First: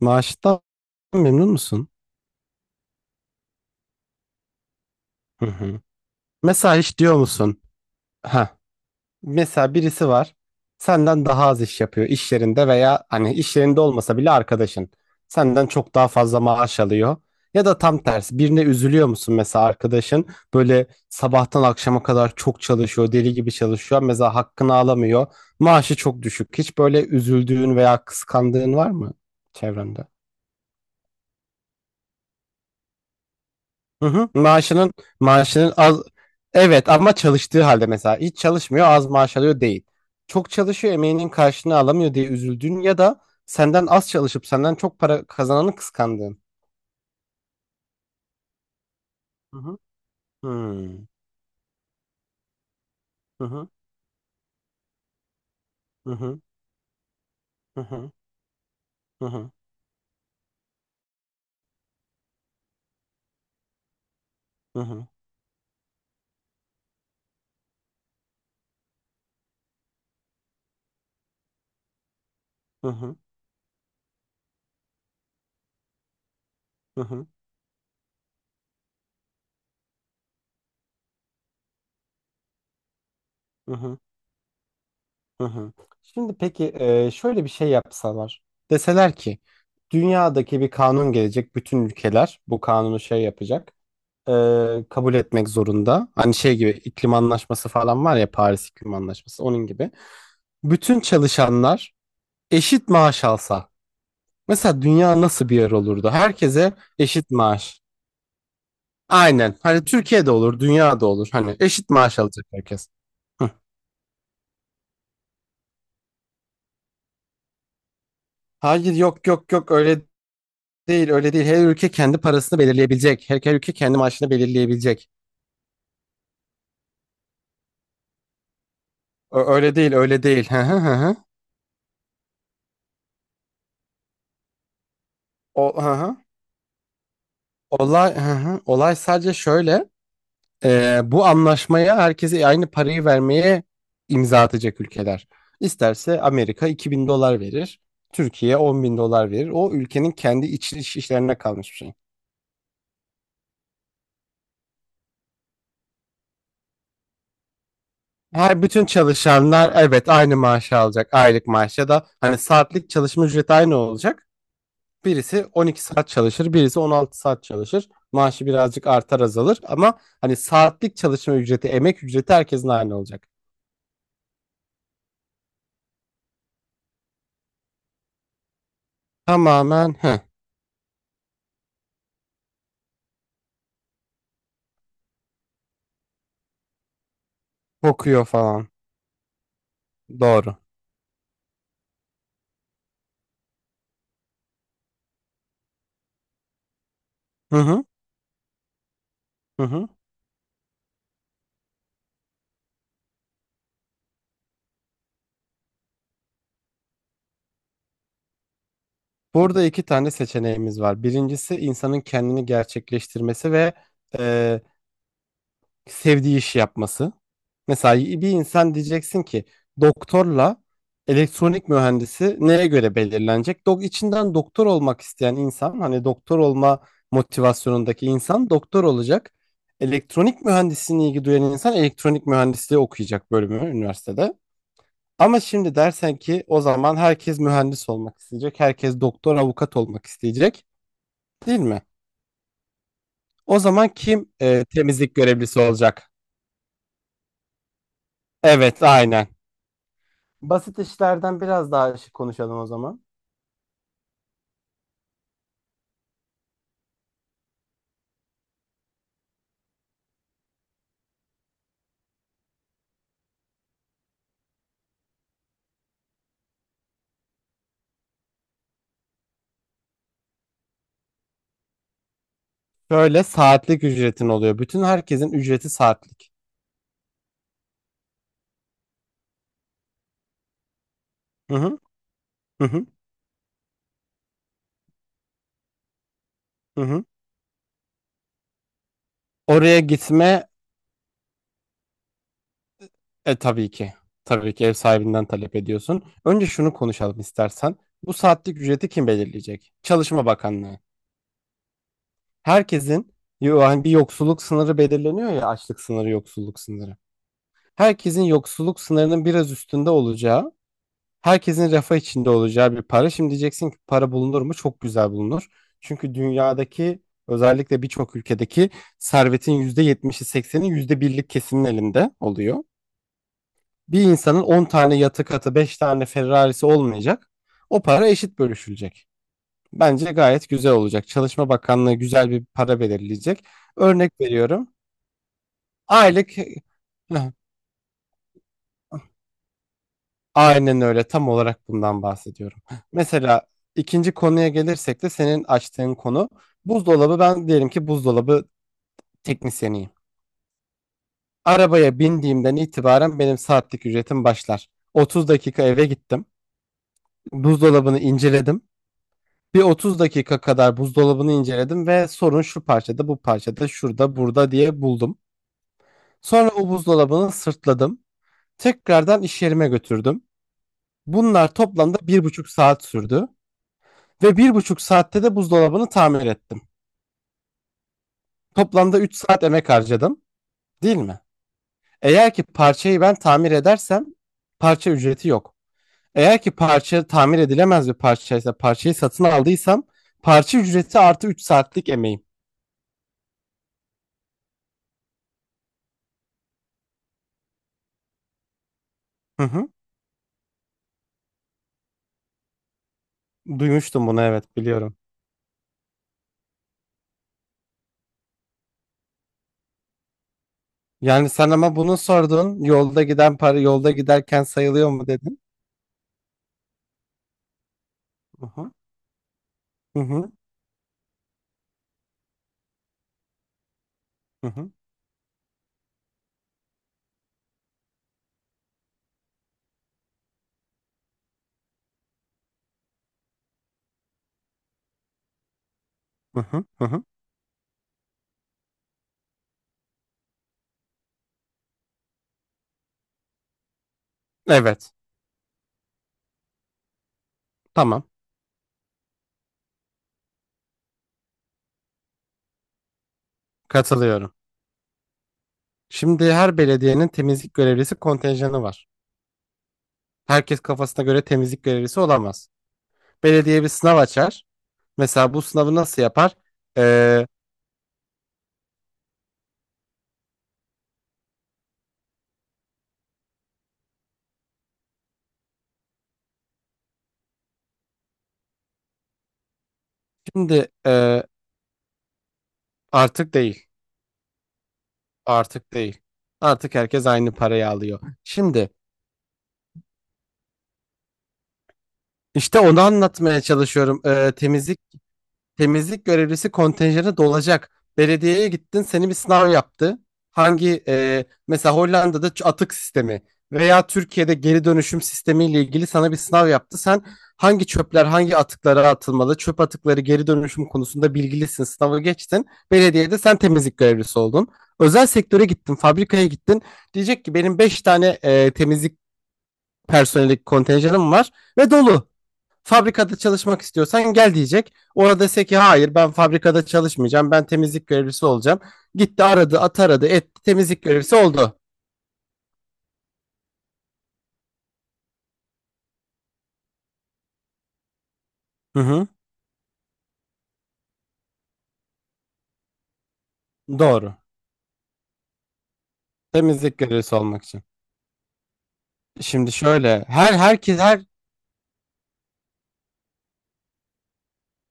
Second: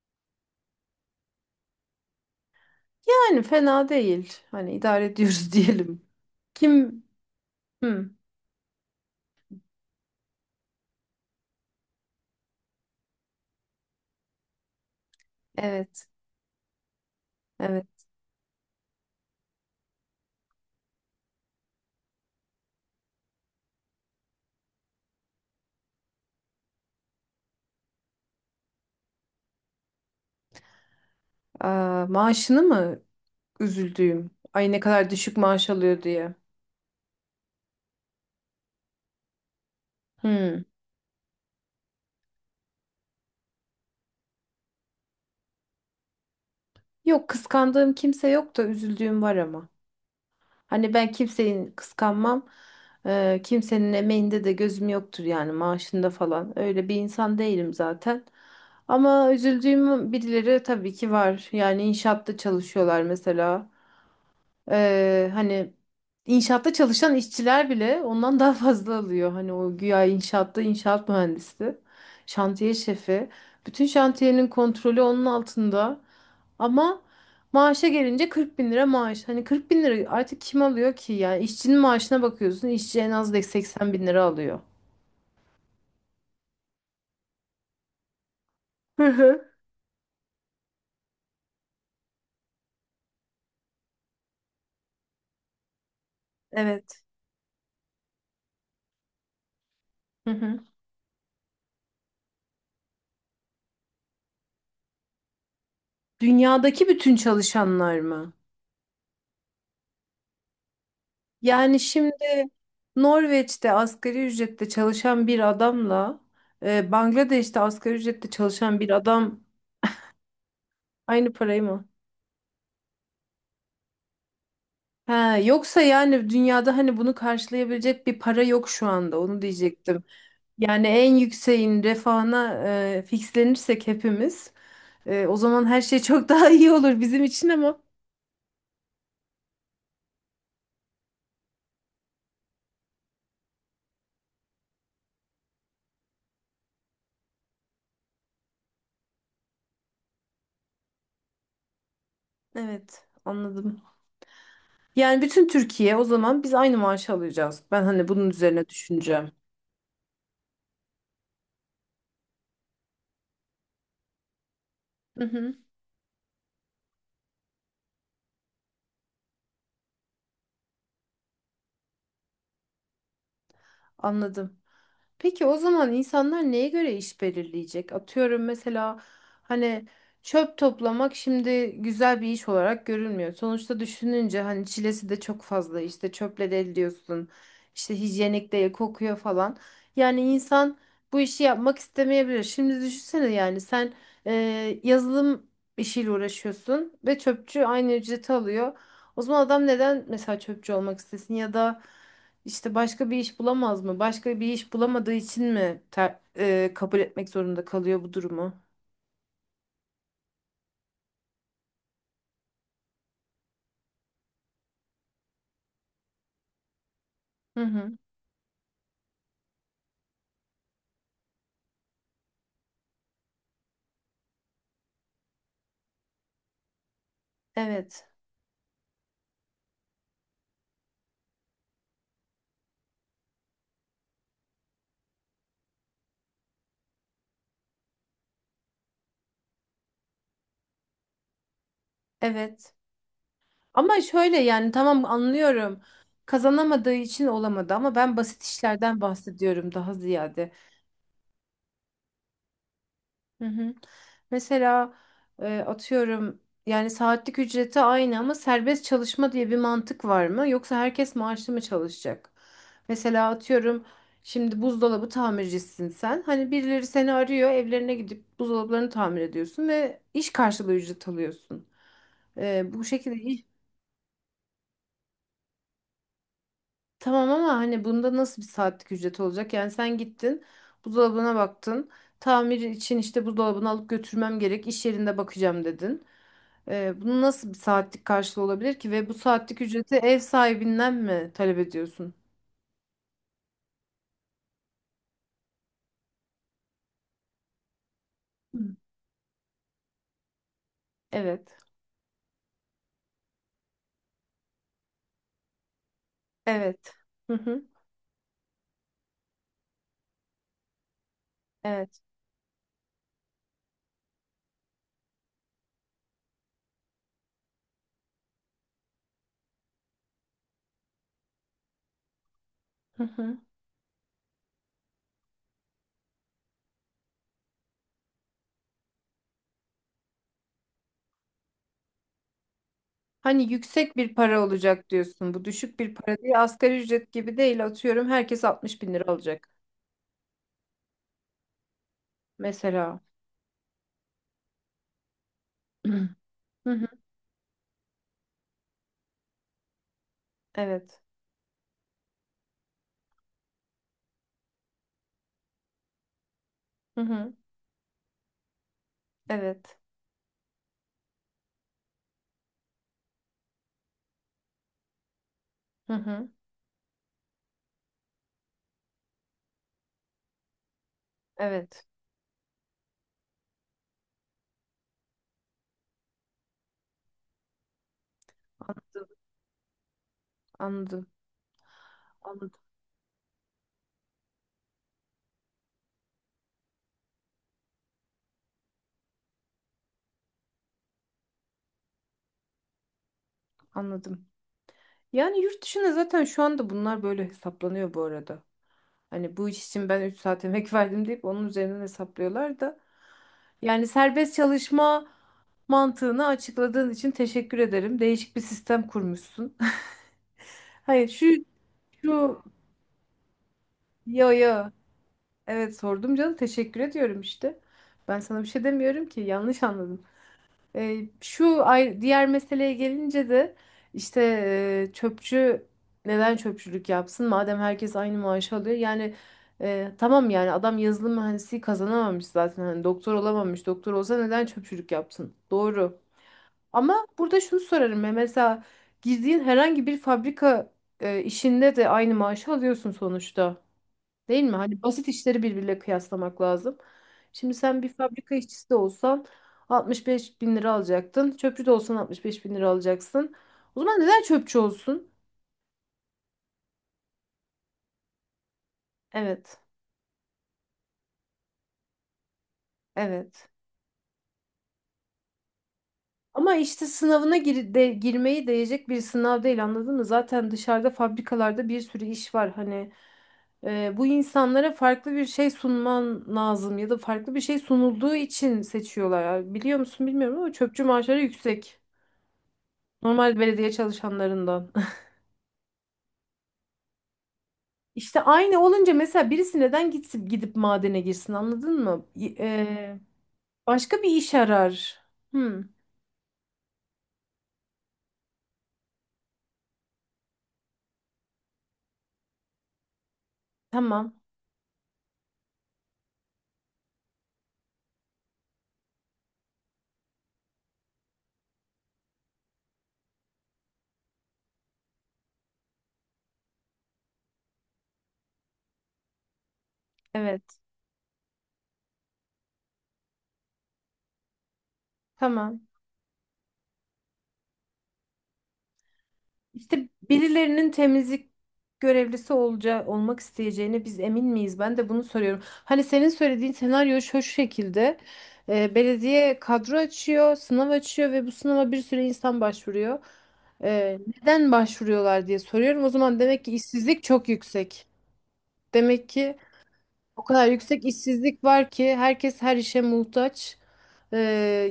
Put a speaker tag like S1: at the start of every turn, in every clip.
S1: Maaştan memnun musun?
S2: Yani fena değil. Hani idare
S1: Hı
S2: ediyoruz
S1: hı.
S2: diyelim.
S1: Mesela hiç
S2: Kim?
S1: diyor musun?
S2: Hı,
S1: Ha. Mesela birisi var. Senden daha az iş yapıyor iş yerinde veya hani iş yerinde olmasa bile arkadaşın. Senden çok daha
S2: evet,
S1: fazla maaş alıyor. Ya da tam
S2: evet.
S1: tersi birine üzülüyor musun? Mesela arkadaşın böyle sabahtan akşama kadar çok çalışıyor, deli gibi çalışıyor, mesela hakkını alamıyor, maaşı çok düşük. Hiç böyle üzüldüğün veya kıskandığın var mı çevrende?
S2: Aa, maaşını mı
S1: Hı hı.
S2: üzüldüğüm? Ay ne
S1: Maaşının
S2: kadar düşük maaş
S1: maaşının az,
S2: alıyor diye.
S1: evet, ama çalıştığı halde. Mesela hiç çalışmıyor, az maaş alıyor değil. Çok
S2: Hı.
S1: çalışıyor, emeğinin karşılığını alamıyor diye üzüldüğün, ya da senden az çalışıp senden çok para kazananı kıskandığın.
S2: Yok kıskandığım kimse yok da üzüldüğüm var
S1: Hı
S2: ama.
S1: hı.
S2: Hani
S1: Hmm.
S2: ben kimseyi kıskanmam.
S1: Hı hı.
S2: Kimsenin emeğinde de gözüm yoktur yani maaşında
S1: Hı hı.
S2: falan. Öyle bir insan değilim
S1: Hı hı.
S2: zaten.
S1: Hı
S2: Ama
S1: hı.
S2: üzüldüğüm birileri tabii ki var. Yani inşaatta çalışıyorlar mesela.
S1: Hı hı.
S2: Hani inşaatta çalışan işçiler bile ondan daha fazla alıyor. Hani o güya inşaatta inşaat mühendisi, şantiye
S1: Hı hı.
S2: şefi. Bütün şantiyenin kontrolü onun altında.
S1: Hı
S2: Ama
S1: hı.
S2: maaşa gelince 40 bin lira maaş. Hani 40 bin lira artık kim alıyor ki? Yani işçinin maaşına bakıyorsun. İşçi en az da
S1: Hı
S2: 80
S1: hı.
S2: bin lira alıyor.
S1: Hı hı. Şimdi peki, şöyle bir şey yapsalar.
S2: Hı
S1: Deseler ki
S2: hı.
S1: dünyadaki bir kanun gelecek, bütün ülkeler bu kanunu şey yapacak, kabul etmek zorunda. Hani şey gibi,
S2: Evet.
S1: iklim anlaşması falan var ya, Paris İklim Anlaşması onun gibi.
S2: Hı hı.
S1: Bütün çalışanlar eşit maaş alsa mesela, dünya nasıl bir yer olurdu? Herkese
S2: Dünyadaki bütün
S1: eşit maaş.
S2: çalışanlar mı?
S1: Aynen. Hani Türkiye'de olur, dünyada olur. Hani
S2: Yani
S1: eşit maaş alacak
S2: şimdi
S1: herkes. Hı.
S2: Norveç'te asgari ücrette çalışan bir adamla Bangladeş'te asgari ücrette çalışan bir
S1: Hayır, yok
S2: adam
S1: yok yok, öyle değil,
S2: aynı
S1: öyle değil.
S2: parayı
S1: Her
S2: mı?
S1: ülke kendi parasını belirleyebilecek. Her ülke kendi maaşını belirleyebilecek.
S2: Ha, yoksa yani dünyada hani bunu karşılayabilecek bir para yok şu anda onu
S1: Öyle değil,
S2: diyecektim.
S1: öyle değil. Hı hı
S2: Yani
S1: hı.
S2: en
S1: Hı.
S2: yükseğin refahına fixlenirsek hepimiz, o zaman her
S1: Hı
S2: şey
S1: hı.
S2: çok daha iyi olur bizim için ama
S1: Hı hı. Olay sadece şöyle. Bu anlaşmaya, herkese aynı parayı vermeye imza atacak ülkeler. İsterse Amerika 2.000 dolar verir. Türkiye 10 bin dolar verir. O ülkenin kendi iç işlerine kalmış bir şey.
S2: evet, anladım. Yani bütün Türkiye o zaman biz aynı maaşı alacağız. Ben hani bunun
S1: Her
S2: üzerine
S1: bütün
S2: düşüneceğim.
S1: çalışanlar, evet, aynı maaşı alacak. Aylık maaş ya da hani saatlik çalışma ücreti aynı olacak.
S2: Hı
S1: Birisi
S2: hı,
S1: 12 saat çalışır, birisi 16 saat çalışır. Maaşı birazcık artar azalır, ama hani saatlik çalışma ücreti, emek ücreti herkesin aynı olacak.
S2: anladım. Peki o zaman insanlar neye göre iş belirleyecek? Atıyorum mesela hani
S1: Tamamen, heh,
S2: çöp toplamak şimdi güzel bir iş olarak görülmüyor. Sonuçta düşününce hani çilesi de çok fazla, işte çöple de ediyorsun. İşte
S1: kokuyor
S2: hijyenik
S1: falan.
S2: değil, kokuyor falan. Yani
S1: Doğru.
S2: insan bu işi yapmak istemeyebilir. Şimdi düşünsene, yani sen yazılım işiyle uğraşıyorsun ve
S1: Hı
S2: çöpçü
S1: hı.
S2: aynı ücreti alıyor. O zaman
S1: Hı
S2: adam
S1: hı.
S2: neden mesela çöpçü olmak istesin ya da işte başka bir iş bulamaz mı? Başka bir iş bulamadığı için mi kabul etmek zorunda kalıyor bu durumu?
S1: Burada iki tane seçeneğimiz var. Birincisi, insanın kendini gerçekleştirmesi ve e, sevdiği işi yapması.
S2: Hı
S1: Mesela
S2: hı.
S1: bir insan, diyeceksin ki, doktorla elektronik mühendisi neye göre belirlenecek? İçinden doktor olmak isteyen insan, hani doktor olma motivasyonundaki
S2: Evet.
S1: insan doktor olacak. Elektronik mühendisliğine ilgi duyan insan elektronik mühendisliği okuyacak bölümü üniversitede. Ama şimdi dersen ki, o zaman herkes mühendis olmak isteyecek, herkes doktor, avukat olmak isteyecek, değil mi?
S2: Evet.
S1: O zaman
S2: Ama
S1: kim
S2: şöyle, yani tamam,
S1: temizlik görevlisi
S2: anlıyorum.
S1: olacak?
S2: Kazanamadığı için olamadı, ama ben basit
S1: Evet,
S2: işlerden
S1: aynen.
S2: bahsediyorum daha ziyade.
S1: Basit işlerden biraz daha şey konuşalım o zaman.
S2: Hı hı. Mesela atıyorum, yani saatlik ücreti aynı ama serbest çalışma diye bir mantık var mı? Yoksa herkes maaşlı mı çalışacak? Mesela atıyorum şimdi buzdolabı tamircisisin sen. Hani birileri seni arıyor, evlerine gidip buzdolaplarını tamir ediyorsun ve iş karşılığı ücret alıyorsun. Bu şekilde
S1: Şöyle,
S2: iş
S1: saatlik ücretin oluyor. Bütün herkesin ücreti saatlik.
S2: tamam, ama hani bunda nasıl bir saatlik ücret olacak? Yani sen gittin, buzdolabına
S1: Hı hı,
S2: baktın. Tamir
S1: hı hı,
S2: için işte buzdolabını alıp götürmem gerek, iş yerinde bakacağım, dedin.
S1: hı hı.
S2: Bunun nasıl bir saatlik karşılığı olabilir ki, ve bu saatlik
S1: Oraya
S2: ücreti ev
S1: gitme,
S2: sahibinden mi talep ediyorsun?
S1: tabii ki. Tabii ki ev sahibinden talep ediyorsun. Önce şunu konuşalım istersen. Bu saatlik
S2: Hı.
S1: ücreti kim belirleyecek? Çalışma Bakanlığı.
S2: Evet.
S1: Herkesin, yani bir yoksulluk sınırı belirleniyor ya, açlık sınırı, yoksulluk
S2: Evet.
S1: sınırı.
S2: Hı hı.
S1: Herkesin yoksulluk sınırının biraz üstünde olacağı, herkesin refah
S2: Evet.
S1: içinde olacağı bir para. Şimdi diyeceksin ki, para bulunur mu? Çok güzel bulunur. Çünkü dünyadaki, özellikle birçok ülkedeki servetin %70'i yüzde birlik kesimin elinde oluyor.
S2: Hı hı.
S1: Bir insanın 10 tane yatı katı, 5 tane Ferrari'si olmayacak. O para eşit bölüşülecek. Bence gayet güzel olacak. Çalışma Bakanlığı güzel bir para belirleyecek.
S2: Hani yüksek
S1: Örnek
S2: bir para
S1: veriyorum.
S2: olacak diyorsun. Bu düşük bir para
S1: Aylık
S2: değil.
S1: Heh,
S2: Asgari ücret gibi değil. Atıyorum herkes 60 bin lira alacak.
S1: Aynen öyle, tam olarak bundan bahsediyorum.
S2: Mesela.
S1: Mesela ikinci konuya gelirsek de, senin açtığın konu,
S2: Hı hı.
S1: buzdolabı, ben diyelim ki buzdolabı teknisyeniyim.
S2: Evet.
S1: Arabaya bindiğimden itibaren benim saatlik ücretim başlar. 30 dakika eve gittim.
S2: Hı hı.
S1: Buzdolabını inceledim. Bir
S2: Evet.
S1: 30 dakika kadar buzdolabını inceledim ve sorun şu parçada, bu parçada, şurada, burada diye buldum.
S2: Hı hı.
S1: Sonra o buzdolabını sırtladım. Tekrardan iş yerime götürdüm. Bunlar
S2: Evet.
S1: toplamda 1,5 saat sürdü. Ve 1,5 saatte de buzdolabını tamir ettim. Toplamda
S2: Anladım.
S1: 3 saat emek harcadım, değil
S2: Anladım.
S1: mi? Eğer ki
S2: Anladım.
S1: parçayı ben tamir edersem parça ücreti yok. Eğer ki parça tamir edilemez bir parçaysa, parçayı satın aldıysam, parça ücreti artı 3 saatlik emeğim.
S2: Anladım. Yani yurt dışında zaten şu anda bunlar böyle hesaplanıyor bu arada. Hani
S1: Hı
S2: bu iş
S1: hı.
S2: için ben 3 saat emek verdim deyip onun üzerinden hesaplıyorlar da. Yani
S1: Duymuştum bunu,
S2: serbest
S1: evet, biliyorum.
S2: çalışma mantığını açıkladığın için teşekkür ederim. Değişik bir sistem kurmuşsun. Hayır, şu
S1: Yani sen ama bunu
S2: şu
S1: sordun. Yolda giden para yolda
S2: yo,
S1: giderken
S2: yo.
S1: sayılıyor mu dedin?
S2: Evet, sordum canım. Teşekkür ediyorum işte. Ben sana
S1: Hı
S2: bir şey
S1: hı.
S2: demiyorum ki. Yanlış
S1: Hı
S2: anladın.
S1: hı.
S2: Şu ay- diğer meseleye gelince de işte,
S1: Hı hı.
S2: çöpçü neden çöpçülük yapsın madem herkes aynı maaşı alıyor, yani tamam, yani adam yazılım mühendisliği kazanamamış zaten, hani doktor olamamış, doktor olsa neden çöpçülük yapsın, doğru.
S1: Hı hı. Hı hı.
S2: Ama burada şunu sorarım ya, mesela girdiğin herhangi bir fabrika işinde de aynı maaşı alıyorsun sonuçta. Değil mi? Hani
S1: Evet.
S2: basit işleri birbiriyle kıyaslamak lazım. Şimdi sen bir
S1: Tamam.
S2: fabrika işçisi de olsan 65 bin lira alacaktın. Çöpçü de olsan 65 bin lira alacaksın. O zaman neden
S1: Katılıyorum.
S2: çöpçü olsun?
S1: Şimdi her belediyenin temizlik görevlisi kontenjanı var.
S2: Evet,
S1: Herkes kafasına göre temizlik görevlisi olamaz.
S2: evet.
S1: Belediye bir sınav açar. Mesela bu sınavı nasıl yapar?
S2: Ama işte
S1: Ee,
S2: sınavına gir de, girmeyi değecek bir sınav değil, anladın mı? Zaten dışarıda fabrikalarda bir sürü iş var. Hani bu insanlara farklı bir şey sunman lazım, ya da farklı bir şey sunulduğu için seçiyorlar. Yani biliyor musun bilmiyorum, ama
S1: şimdi
S2: çöpçü maaşları
S1: e,
S2: yüksek.
S1: Artık
S2: Normal
S1: değil.
S2: belediye çalışanlarından.
S1: Artık değil. Artık herkes aynı parayı alıyor.
S2: İşte aynı
S1: Şimdi
S2: olunca mesela birisi neden gitsin, gidip madene girsin, anladın mı?
S1: işte onu anlatmaya çalışıyorum.
S2: Başka bir iş arar. Hmm,
S1: Temizlik görevlisi kontenjanı dolacak. Belediyeye gittin, seni bir sınav yaptı. Hangi mesela Hollanda'da atık sistemi veya
S2: tamam.
S1: Türkiye'de geri dönüşüm sistemiyle ilgili sana bir sınav yaptı. Sen, hangi çöpler hangi atıklara atılmalı, çöp atıkları geri dönüşüm konusunda bilgilisin. Sınavı geçtin. Belediyede sen temizlik görevlisi oldun. Özel sektöre gittin, fabrikaya gittin. Diyecek ki, benim 5 tane temizlik personeli
S2: Evet.
S1: kontenjanım var ve dolu, fabrikada çalışmak istiyorsan gel diyecek. Orada dese ki
S2: Tamam.
S1: hayır, ben fabrikada çalışmayacağım, ben temizlik görevlisi olacağım. Gitti aradı at
S2: İşte
S1: aradı etti,
S2: birilerinin
S1: temizlik görevlisi
S2: temizlik
S1: oldu.
S2: görevlisi olacağı, olmak isteyeceğine biz emin miyiz? Ben de bunu soruyorum. Hani senin söylediğin senaryo şu şekilde.
S1: Hı hı,
S2: Belediye kadro açıyor, sınav açıyor ve bu sınava bir sürü insan başvuruyor.
S1: doğru.
S2: Neden başvuruyorlar diye soruyorum. O zaman demek ki
S1: Temizlik
S2: işsizlik
S1: görevlisi
S2: çok
S1: olmak için.
S2: yüksek. Demek ki
S1: Şimdi şöyle,
S2: o
S1: her
S2: kadar
S1: herkes
S2: yüksek
S1: her
S2: işsizlik var ki herkes her işe muhtaç. Ee,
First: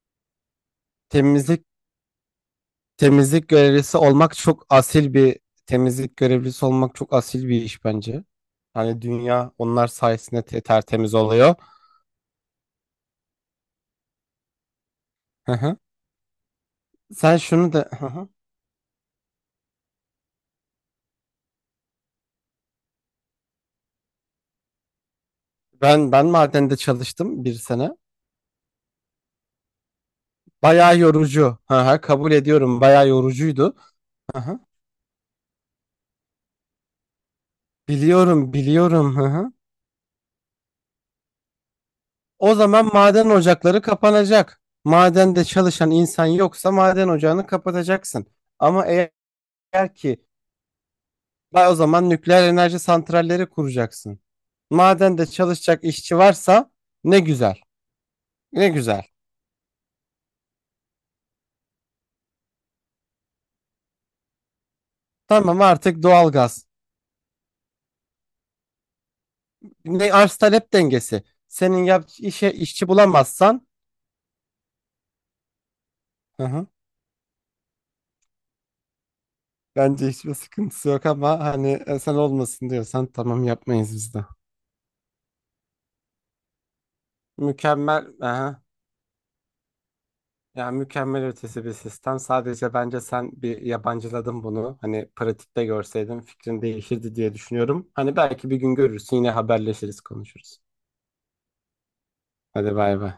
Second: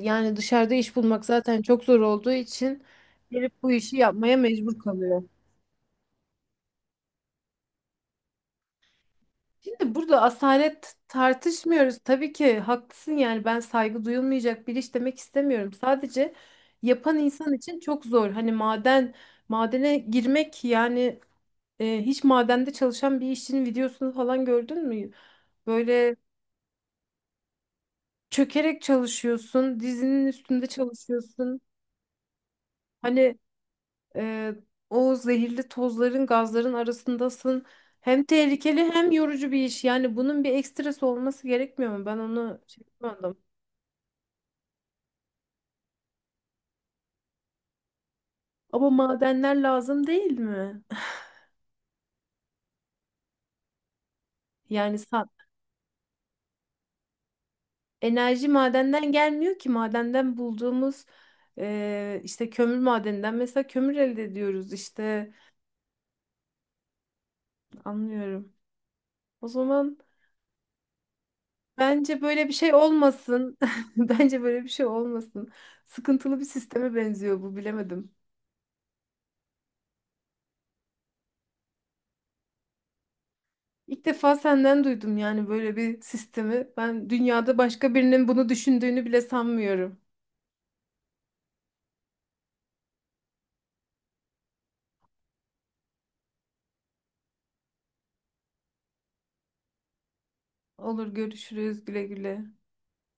S2: Yani dışarıda iş bulmak zaten
S1: temizlik
S2: çok zor olduğu için
S1: temizlik
S2: gelip bu işi
S1: görevlisi olmak
S2: yapmaya
S1: çok
S2: mecbur
S1: asil
S2: kalıyor.
S1: bir temizlik görevlisi olmak çok asil bir iş bence. Hani dünya onlar
S2: Şimdi burada
S1: sayesinde
S2: asalet
S1: tertemiz oluyor.
S2: tartışmıyoruz. Tabii ki haklısın, yani ben saygı duyulmayacak bir iş demek
S1: Hı
S2: istemiyorum.
S1: hı.
S2: Sadece yapan
S1: Sen
S2: insan
S1: şunu
S2: için
S1: da
S2: çok
S1: hı hı.
S2: zor. Hani maden, madene girmek, yani hiç madende çalışan bir işçinin videosunu falan gördün mü?
S1: Ben
S2: Böyle
S1: ben madende çalıştım bir sene.
S2: çökerek çalışıyorsun, dizinin üstünde
S1: Bayağı yorucu.
S2: çalışıyorsun.
S1: Hı hı, kabul ediyorum. Bayağı
S2: Hani
S1: yorucuydu. Hı
S2: e,
S1: hı.
S2: o zehirli tozların, gazların arasındasın. Hem
S1: Biliyorum,
S2: tehlikeli hem
S1: biliyorum. Hı hı.
S2: yorucu bir iş. Yani bunun bir ekstrası olması gerekmiyor mu? Ben
S1: O
S2: onu
S1: zaman maden
S2: çekmedim.
S1: ocakları kapanacak. Madende çalışan insan yoksa maden ocağını kapatacaksın. Ama
S2: Ama
S1: eğer
S2: madenler
S1: eğer
S2: lazım
S1: ki
S2: değil mi?
S1: Vay, o zaman nükleer enerji santralleri kuracaksın.
S2: Yani
S1: Madende
S2: sa-
S1: çalışacak işçi varsa ne güzel.
S2: enerji
S1: Ne güzel.
S2: madenden gelmiyor ki. Madenden bulduğumuz işte kömür madeninden mesela kömür elde ediyoruz işte.
S1: Tamam, artık doğalgaz.
S2: Anlıyorum. O zaman
S1: Ne arz talep dengesi. Senin yap
S2: bence böyle
S1: işe
S2: bir şey
S1: işçi
S2: olmasın.
S1: bulamazsan,
S2: Bence böyle bir şey olmasın. Sıkıntılı
S1: hı
S2: bir
S1: hı.
S2: sisteme benziyor bu, bilemedim.
S1: Bence hiçbir sıkıntısı yok, ama hani, sen olmasın diyorsan tamam, yapmayız
S2: İlk
S1: biz de.
S2: defa senden duydum yani böyle bir sistemi. Ben dünyada başka
S1: Mükemmel,
S2: birinin bunu
S1: aha.
S2: düşündüğünü bile sanmıyorum.
S1: Yani mükemmel ötesi bir sistem. Sadece bence sen bir yabancıladın bunu. Hani pratikte görseydin fikrin değişirdi diye düşünüyorum. Hani belki bir gün görürsün, yine haberleşiriz, konuşuruz.
S2: Olur, görüşürüz, güle güle.
S1: Hadi bay bay.